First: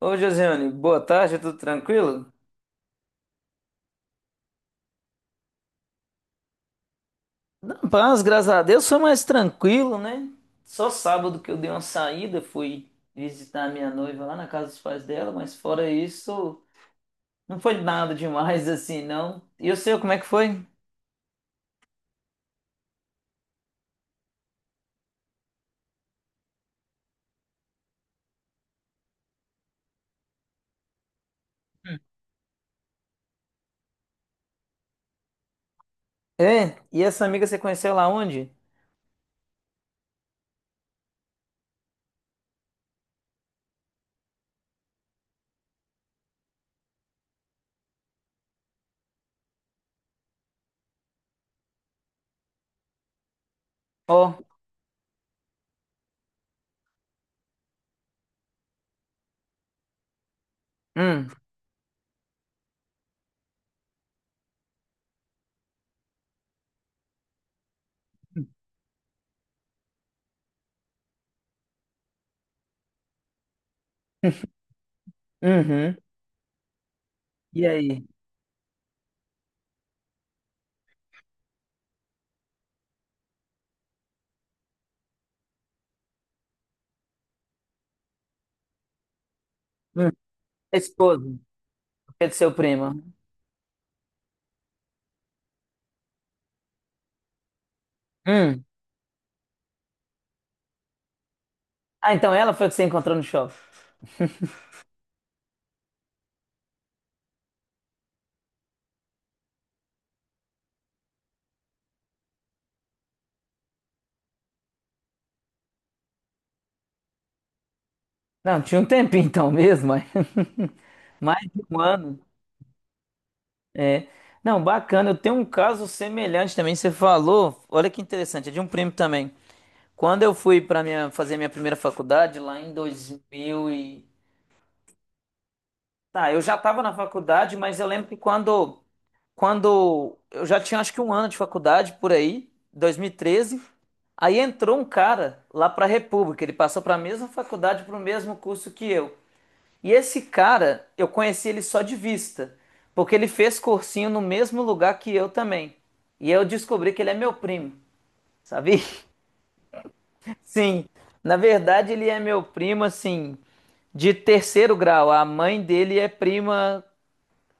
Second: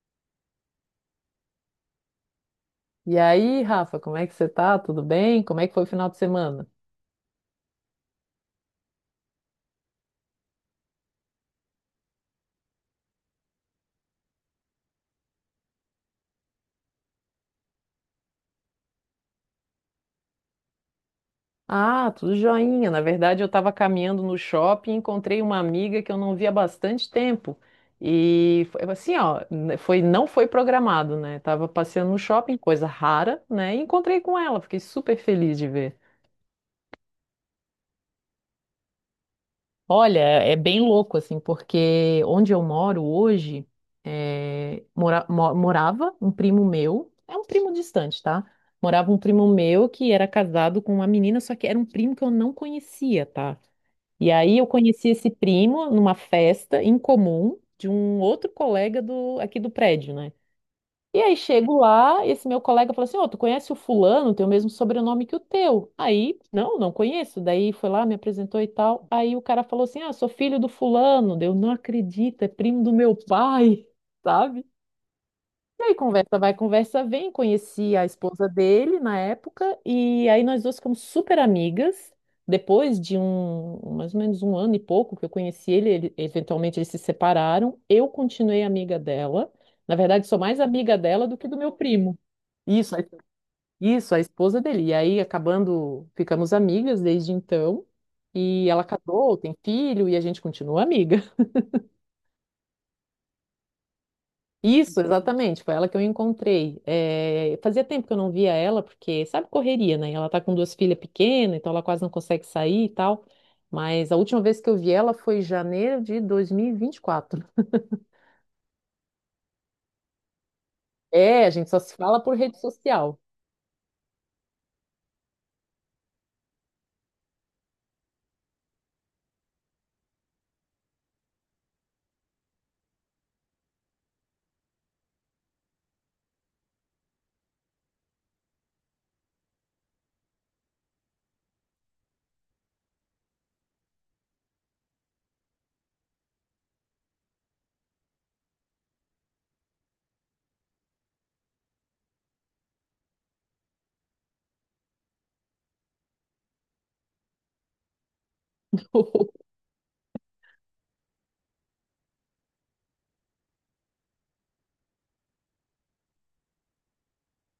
Ô, Josiane, boa tarde, tudo tranquilo? E aí, Rafa, como é que você tá? Tudo bem? Como é que foi o final de semana? Na paz, graças a Deus, foi mais tranquilo, né? Só sábado que eu dei uma saída, fui visitar a minha noiva lá na casa dos pais dela, mas fora isso, não foi nada demais assim, não. E o seu, como é que foi? Ah, tudo joinha. Na verdade, eu estava caminhando no shopping e encontrei uma amiga que eu não via há bastante tempo. E foi assim, ó, não foi programado, né? Tava passeando no shopping, coisa rara, né? E encontrei com ela, fiquei super feliz de ver. É, e essa amiga você conheceu lá onde? Olha, é bem louco, assim, porque onde eu moro hoje, é, morava um primo meu, é um primo distante, tá? Morava um primo meu que era casado com uma menina, só que era um primo que eu não conhecia, tá? E Ó, aí eu conheci esse primo numa festa em comum de um outro colega aqui do prédio, né? E hum, aí chego lá, esse meu colega falou assim: Ô, tu conhece o fulano, tem o mesmo sobrenome que o teu. Aí, não, não conheço. Daí foi lá, me apresentou e tal. Aí o cara falou assim: Ah, sou filho do fulano. Daí eu não acredito, é primo do meu pai, sabe? E aí uhum. conversa vai, conversa vem. E Conheci aí? a esposa dele na época e aí nós duas ficamos super amigas. Depois de um, mais ou menos um ano e pouco que eu conheci ele, eventualmente eles se separaram. Eu continuei amiga dela. Na Hum. verdade, sou mais A amiga esposa, dela do que do meu primo. que é de seu Isso, primo. a- isso, a esposa dele. E aí acabando, ficamos amigas desde então. Hum. E ela casou, tem filho e a gente continua amiga. Ah, então ela foi a que você encontrou no shopping. Isso, exatamente, foi ela que eu encontrei. É, fazia tempo que eu não via ela, porque sabe correria, né? Ela tá com duas filhas pequenas, então ela quase não consegue sair e tal. Mas a última vez que eu vi ela foi em janeiro de 2024. Não, tinha um tempinho então mesmo, mas mais É, a de gente só um se fala ano. por rede social. É. Não, bacana. Eu tenho um caso semelhante também. Você falou, olha que interessante, é de um primo também. Quando eu fui para minha fazer minha primeira faculdade lá em 2000 e tá, eu já estava na faculdade, mas eu lembro que quando eu já tinha acho que um ano de faculdade por aí, 2013. Aí entrou um cara lá para a República, ele passou para a mesma faculdade, para o mesmo curso que eu. E esse cara, eu conheci ele só de vista, porque ele fez cursinho no mesmo lugar que eu também. E eu descobri que ele é meu primo, sabe? Sim, na verdade ele é meu primo, assim, de terceiro grau. A mãe dele é prima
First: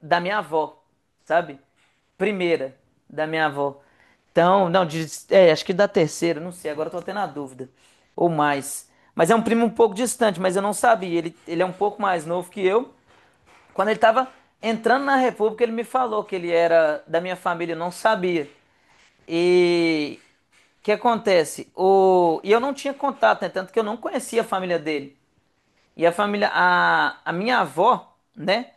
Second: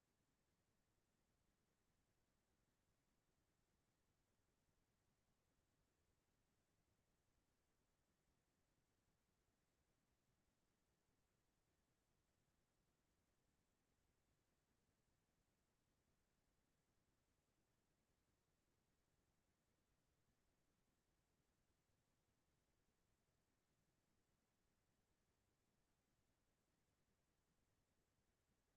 da minha avó, sabe? Primeira da minha avó. Então, não, de- é, acho que da terceira, não sei, agora eu tô tendo a dúvida. Ou mais. Mas é um primo um pouco distante, mas eu não sabia. Ele é um pouco mais novo que eu. Quando ele estava entrando na República, ele me falou que ele era da minha família, eu não sabia. E o que acontece? E eu não tinha contato, né? Tanto que eu não conhecia a família dele. E a família, a minha avó, né,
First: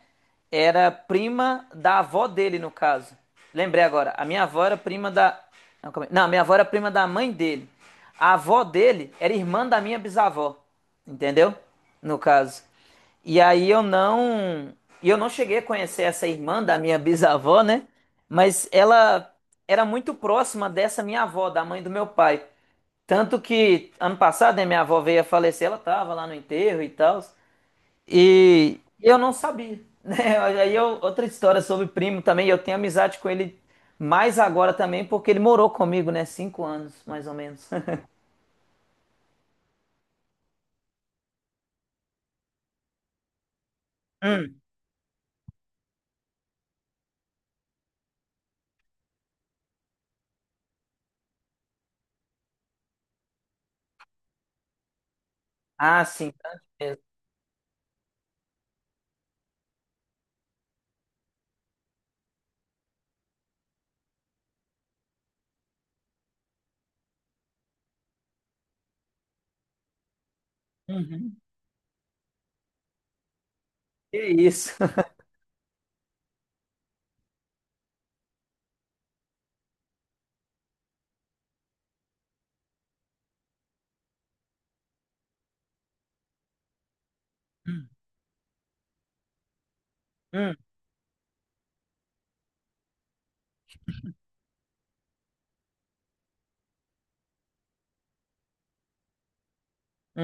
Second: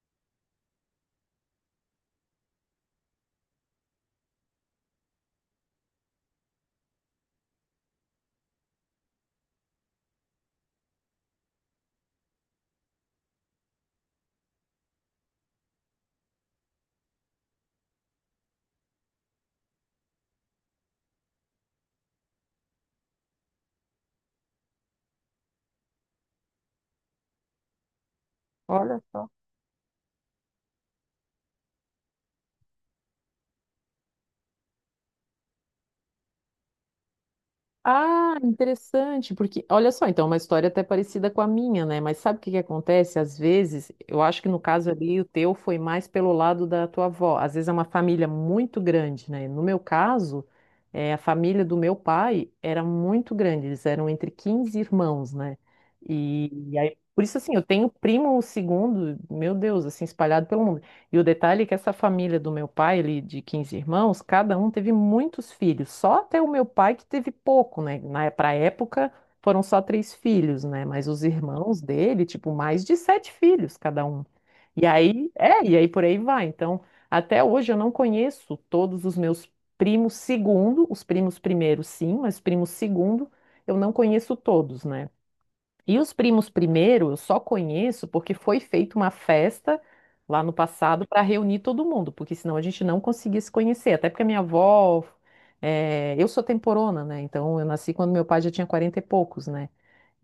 era prima da avó dele, no caso. Lembrei agora, a minha avó era prima da. Não, não, a minha avó era prima da mãe dele. A avó dele era irmã da minha bisavó, entendeu? No caso. E aí eu não. E eu não cheguei a conhecer essa irmã da minha bisavó, né? Mas ela era muito próxima dessa minha avó, da mãe do meu pai. Tanto que ano passado, né, minha avó veio a falecer, ela tava lá no enterro e tal. E Olha eu só. não sabia, né? Aí eu- outra história sobre primo também, eu tenho amizade com ele mais agora também, porque ele morou comigo, né? 5 anos, mais ou menos. Ah, interessante, porque olha só, então, é uma história até parecida com a minha, né? Mas sabe o que que acontece? Às vezes, eu acho que no caso ali o teu foi mais pelo lado da tua avó. Às vezes é uma família muito grande, né? No meu caso, a família do meu pai era muito grande, eles eram entre 15 irmãos, né? Ah, sim, E, tanto e aí, mesmo. por isso, assim, eu tenho primo segundo, meu Deus, assim, espalhado pelo mundo. E o detalhe é que essa família do meu pai, ele de 15 irmãos, cada um teve muitos filhos. Só até o meu pai que teve pouco, né? Pra época foram só três filhos, né? Mas os Uhum. irmãos dele, tipo, mais de sete filhos cada Que um. isso. E aí, é, e aí por aí vai. Então, até hoje eu não conheço todos os meus primos segundo, os primos primeiro sim, mas primos segundo eu não conheço todos, né? E os primos primeiro, eu só conheço porque foi feita uma festa lá no Hum, passado para reunir todo mundo, porque senão a gente não conseguia se conhecer. Até porque a minha avó, eu sou temporona, né? Então eu nasci quando meu pai já tinha 40 e poucos, né?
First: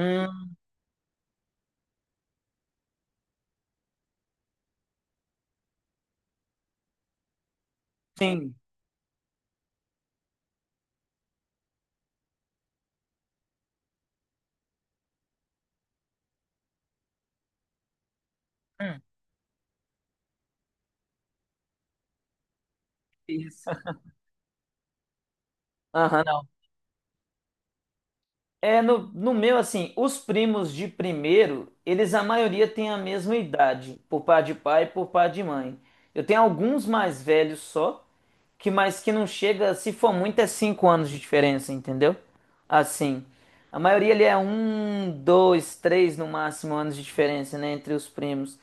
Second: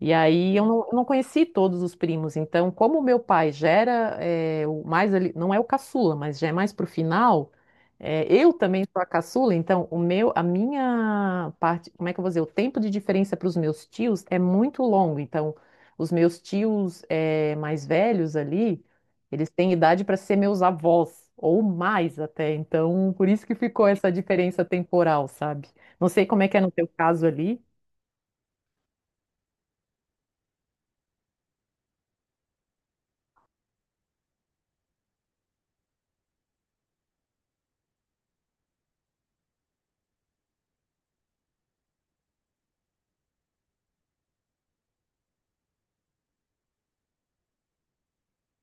E aí eu não conheci todos os primos, então como o meu pai já era o mais ali, não é o caçula, mas já é mais pro final, eu sim. também sou a caçula, então o meu, a minha parte, como é que eu vou dizer, o tempo de diferença para os meus tios é muito longo, então os meus tios mais velhos ali, Hum, eles têm idade para ser meus avós, ou mais até, então por isso que isso. ficou essa diferença temporal, sabe? Não Aham, sei como não. é que é no teu caso ali. É, no meu, assim, os primos de primeiro, eles a maioria tem a mesma idade, por par de pai e por par de mãe. Eu tenho alguns mais velhos só, que mas que não chega, se for muito, é cinco anos de diferença, entendeu? Assim, a maioria ali é um, dois, três no máximo anos de diferença, né, entre os primos.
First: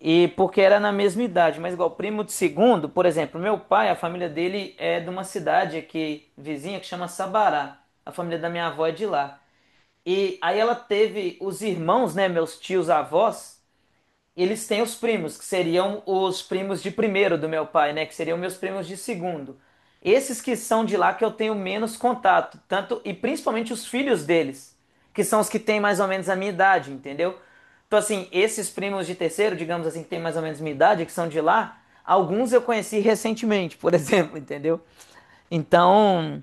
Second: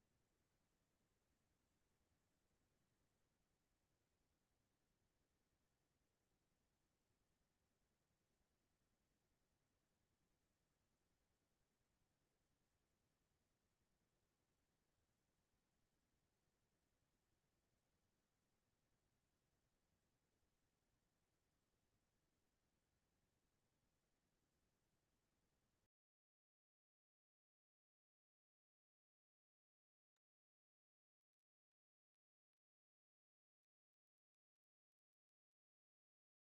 E porque era na mesma idade, mas igual primo de segundo, por exemplo, meu pai, a família dele é de uma cidade aqui vizinha que chama Sabará. A família da minha avó é de lá. E aí ela teve os irmãos, né, meus tios avós, eles têm os primos, que seriam os primos de primeiro do meu pai, né, que seriam meus primos de segundo. Esses que são de lá que eu tenho menos contato, tanto e principalmente os filhos deles, que são os que têm mais ou menos a minha idade, entendeu? Então assim, esses primos de terceiro, digamos assim, que têm mais ou menos a minha idade, que são de lá, alguns eu conheci recentemente, por exemplo, entendeu? Então,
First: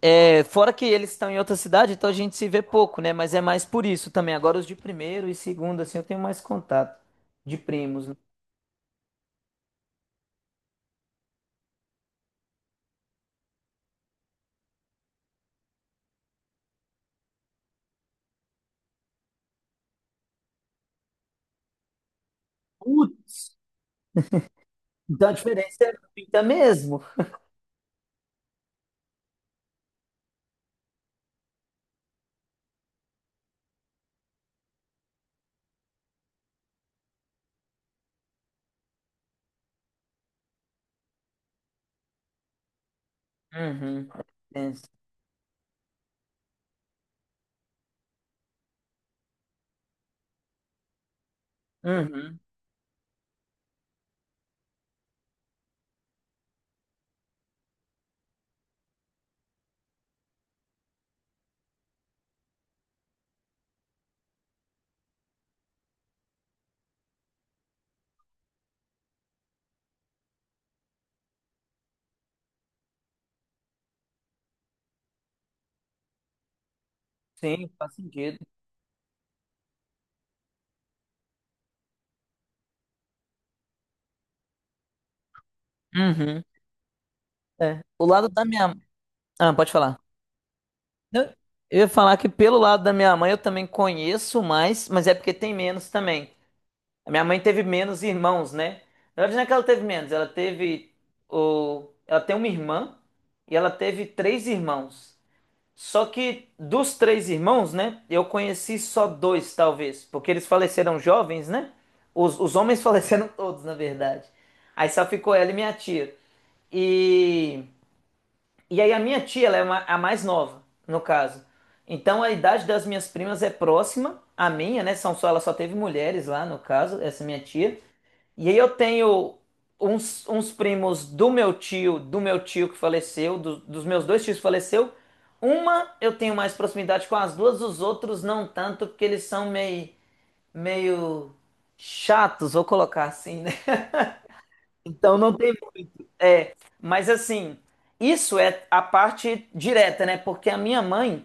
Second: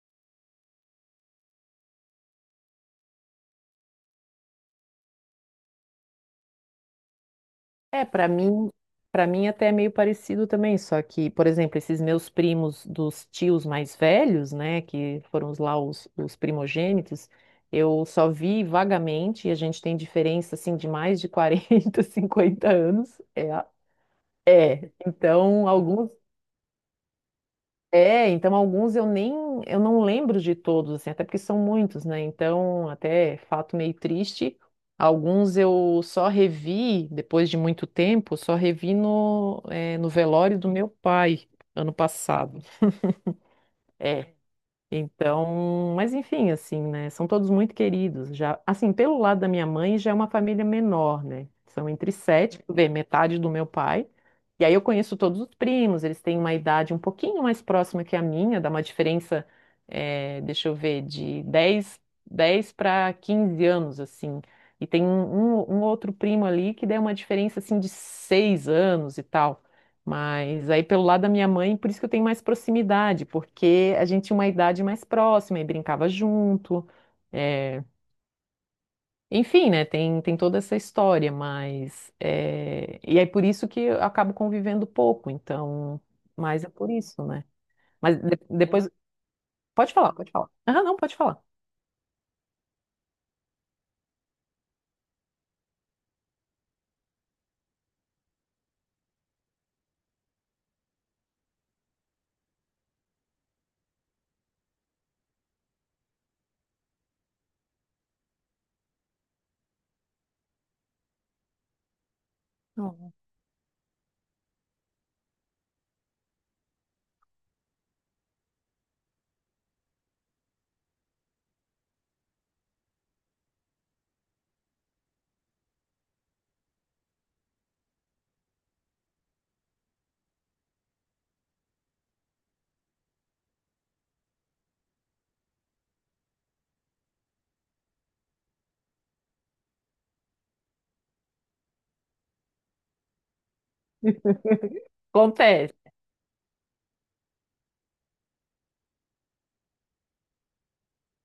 é, fora que eles estão em outra cidade, então a gente se vê pouco, né? Mas é mais por isso também. Agora os de primeiro e segundo, assim, eu tenho mais contato de É, primos, né? para mim até é meio parecido também, só que, por exemplo, esses meus primos dos tios mais velhos, né, que foram os primogênitos, eu só vi vagamente, e a gente tem diferença, assim, de mais de 40, 50 anos, Putz. É, Então a então, diferença é alguns, muita mesmo. Então alguns eu não lembro de todos, assim, até porque são muitos, né? Então, até fato meio triste, alguns eu só revi depois de muito tempo, só revi no velório do meu pai ano passado. Uhum. É. É. Então, mas enfim, assim, né? São todos muito queridos. Já, assim, pelo lado da minha mãe, já é uma família menor, né? São entre Uhum. sete, tu vê, metade do meu pai. E aí eu conheço todos os primos, eles têm uma idade um pouquinho mais próxima que a minha, dá uma diferença, deixa eu ver, de dez para 15 anos, assim. E tem um outro primo ali que dá uma diferença, assim, de 6 anos e tal. Mas aí pelo lado da minha mãe, por isso que eu tenho mais proximidade, porque a gente tinha uma idade mais próxima e brincava junto. Sim, é, faz sentido. Enfim, né? Tem toda essa história, mas. E aí por isso que eu acabo convivendo pouco, então. Uhum. Mas é por isso, né? É. O Mas lado da minha. depois. Ah, pode Pode falar. falar, pode falar. Ah, não, pode Não, falar. eu ia falar que pelo lado da minha mãe eu também conheço mais, mas é porque tem menos também. A minha mãe teve menos irmãos, né? Na verdade, não é que ela teve menos, ela teve o... ela tem uma irmã e ela teve três irmãos. Só que dos três irmãos, né? Eu conheci só dois, talvez, porque eles faleceram jovens, né? Os homens Não. faleceram todos, na verdade. Aí só ficou ela e minha tia. E aí a minha tia, ela é a mais nova, no caso. Então a idade das minhas primas é próxima à minha, né? São só, ela só teve mulheres lá, no caso, essa minha tia. E aí eu tenho uns primos do meu tio que faleceu, dos meus dois tios que faleceu. Uma eu tenho mais proximidade com as duas, os outros não tanto, porque eles são meio chatos, vou colocar assim, né? Então não tem, Acontece. mas assim, isso é a parte direta, né? Porque a minha mãe,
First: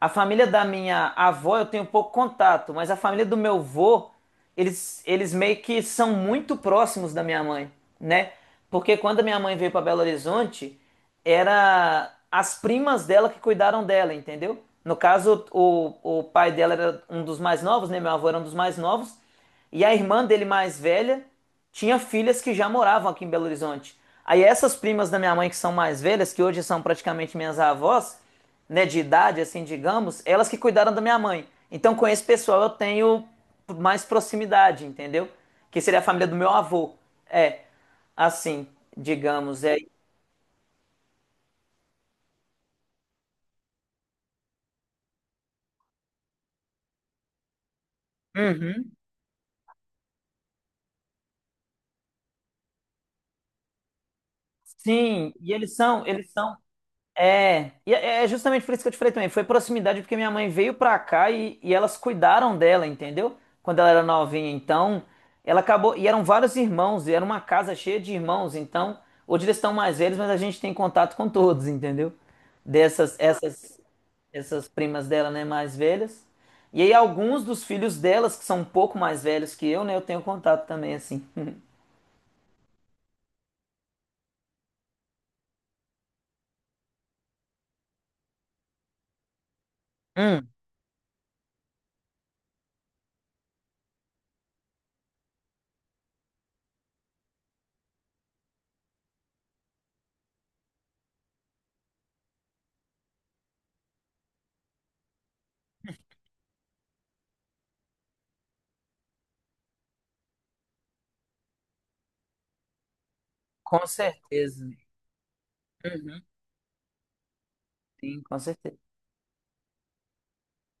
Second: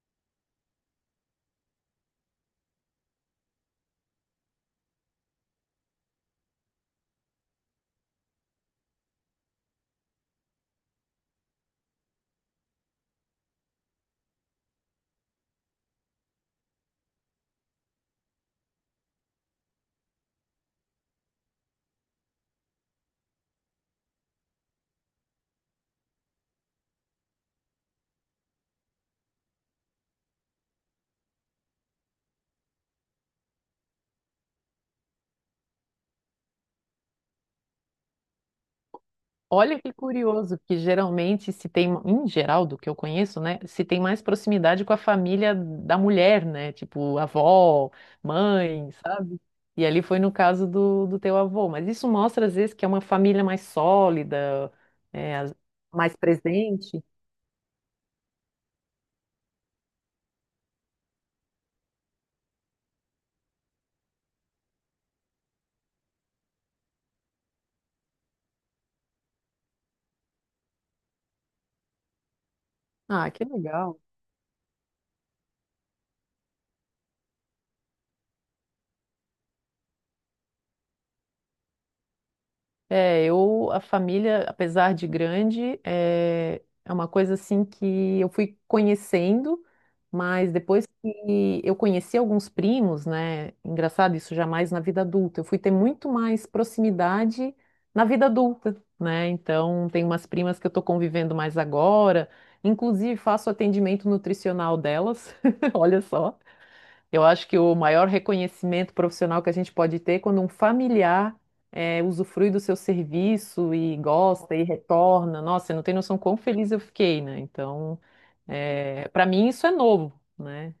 a família da minha avó, eu tenho pouco contato, mas a família do meu avô eles meio que são muito próximos da minha mãe, né? Porque quando a minha mãe veio para Belo Horizonte, era as primas dela que cuidaram dela, entendeu? No caso, o pai dela era um dos mais novos, né? Meu avô era um dos mais novos. E a irmã dele mais velha tinha filhas que já moravam aqui em Belo Horizonte. Aí essas primas da minha mãe que são mais velhas, que hoje são praticamente minhas avós, né, de idade, assim, digamos, elas que cuidaram da minha mãe. Então, com esse pessoal eu tenho mais proximidade, entendeu? Que seria a família do meu avô. É, assim, digamos, é. Olha que curioso, que geralmente se tem, em geral, do que eu conheço, né, se tem mais proximidade com a família da mulher, né, tipo avó, mãe, Uhum. sabe? E ali foi no caso do teu avô, mas isso mostra às vezes que é uma família mais sólida, Sim, é, e as- mais eles são presente. é, e é justamente por isso que eu te falei também. Foi proximidade porque minha mãe veio pra cá e elas cuidaram dela, entendeu? Quando ela era novinha. Então, ela acabou. E eram vários irmãos, e era uma casa cheia de irmãos. Então, hoje eles estão mais velhos, mas a gente tem contato com todos, entendeu? Dessas, Ah, que essas, legal. essas primas dela, né, mais velhas. E aí, alguns dos filhos delas, que são um pouco mais velhos que eu, né, eu tenho contato também, assim. É, eu, a família, apesar de grande, é, uma coisa assim que eu fui conhecendo, Hum, mas depois que eu conheci alguns primos, né? Engraçado, isso jamais na vida adulta. Eu fui ter muito mais proximidade na vida adulta, né? Então, tem umas primas que eu tô convivendo mais agora, inclusive faço atendimento nutricional delas, olha só. Eu acho que o maior reconhecimento profissional que a gente pode ter é quando um familiar usufrui do seu serviço com e gosta e certeza. retorna. Nossa, você não tem noção Uhum. quão feliz eu fiquei, né? Então, Sim, com certeza. para mim isso é novo, né?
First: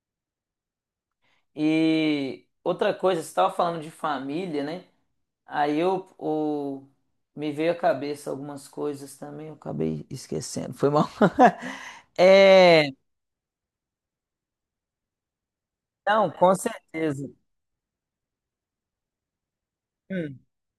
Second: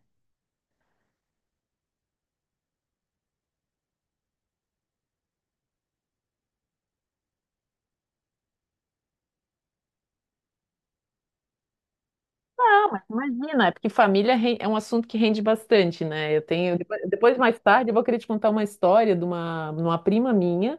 E outra coisa, você estava falando de família, né? Aí eu, o- Me veio à cabeça algumas coisas também, eu acabei esquecendo, foi mal. Ah, É, mas imagina, é porque família é um assunto que rende bastante, não, né? Eu com tenho, depois, certeza. depois, mais tarde, eu vou querer te contar uma história de uma prima Hum. minha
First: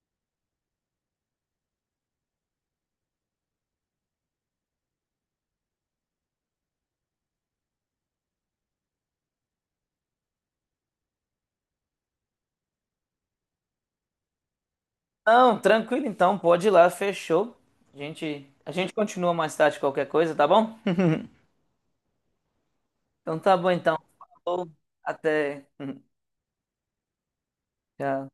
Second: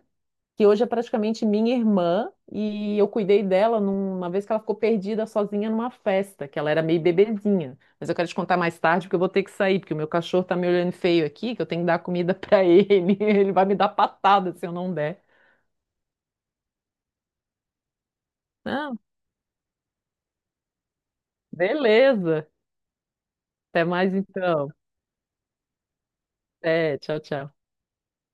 que hoje é praticamente minha irmã, e eu cuidei dela numa vez que ela ficou perdida sozinha numa festa, que ela era meio bebezinha. Mas eu quero te contar mais tarde, porque eu vou ter que sair, porque o meu cachorro tá me olhando feio aqui, que eu tenho que dar comida pra ele. Ele vai me dar patada se eu não der. Não, tranquilo então, pode ir lá, fechou. A gente Não, continua mais tarde qualquer coisa, tá bom? beleza. Então tá bom Até então. mais então. Falou, até. É, tchau, tchau. Tchau.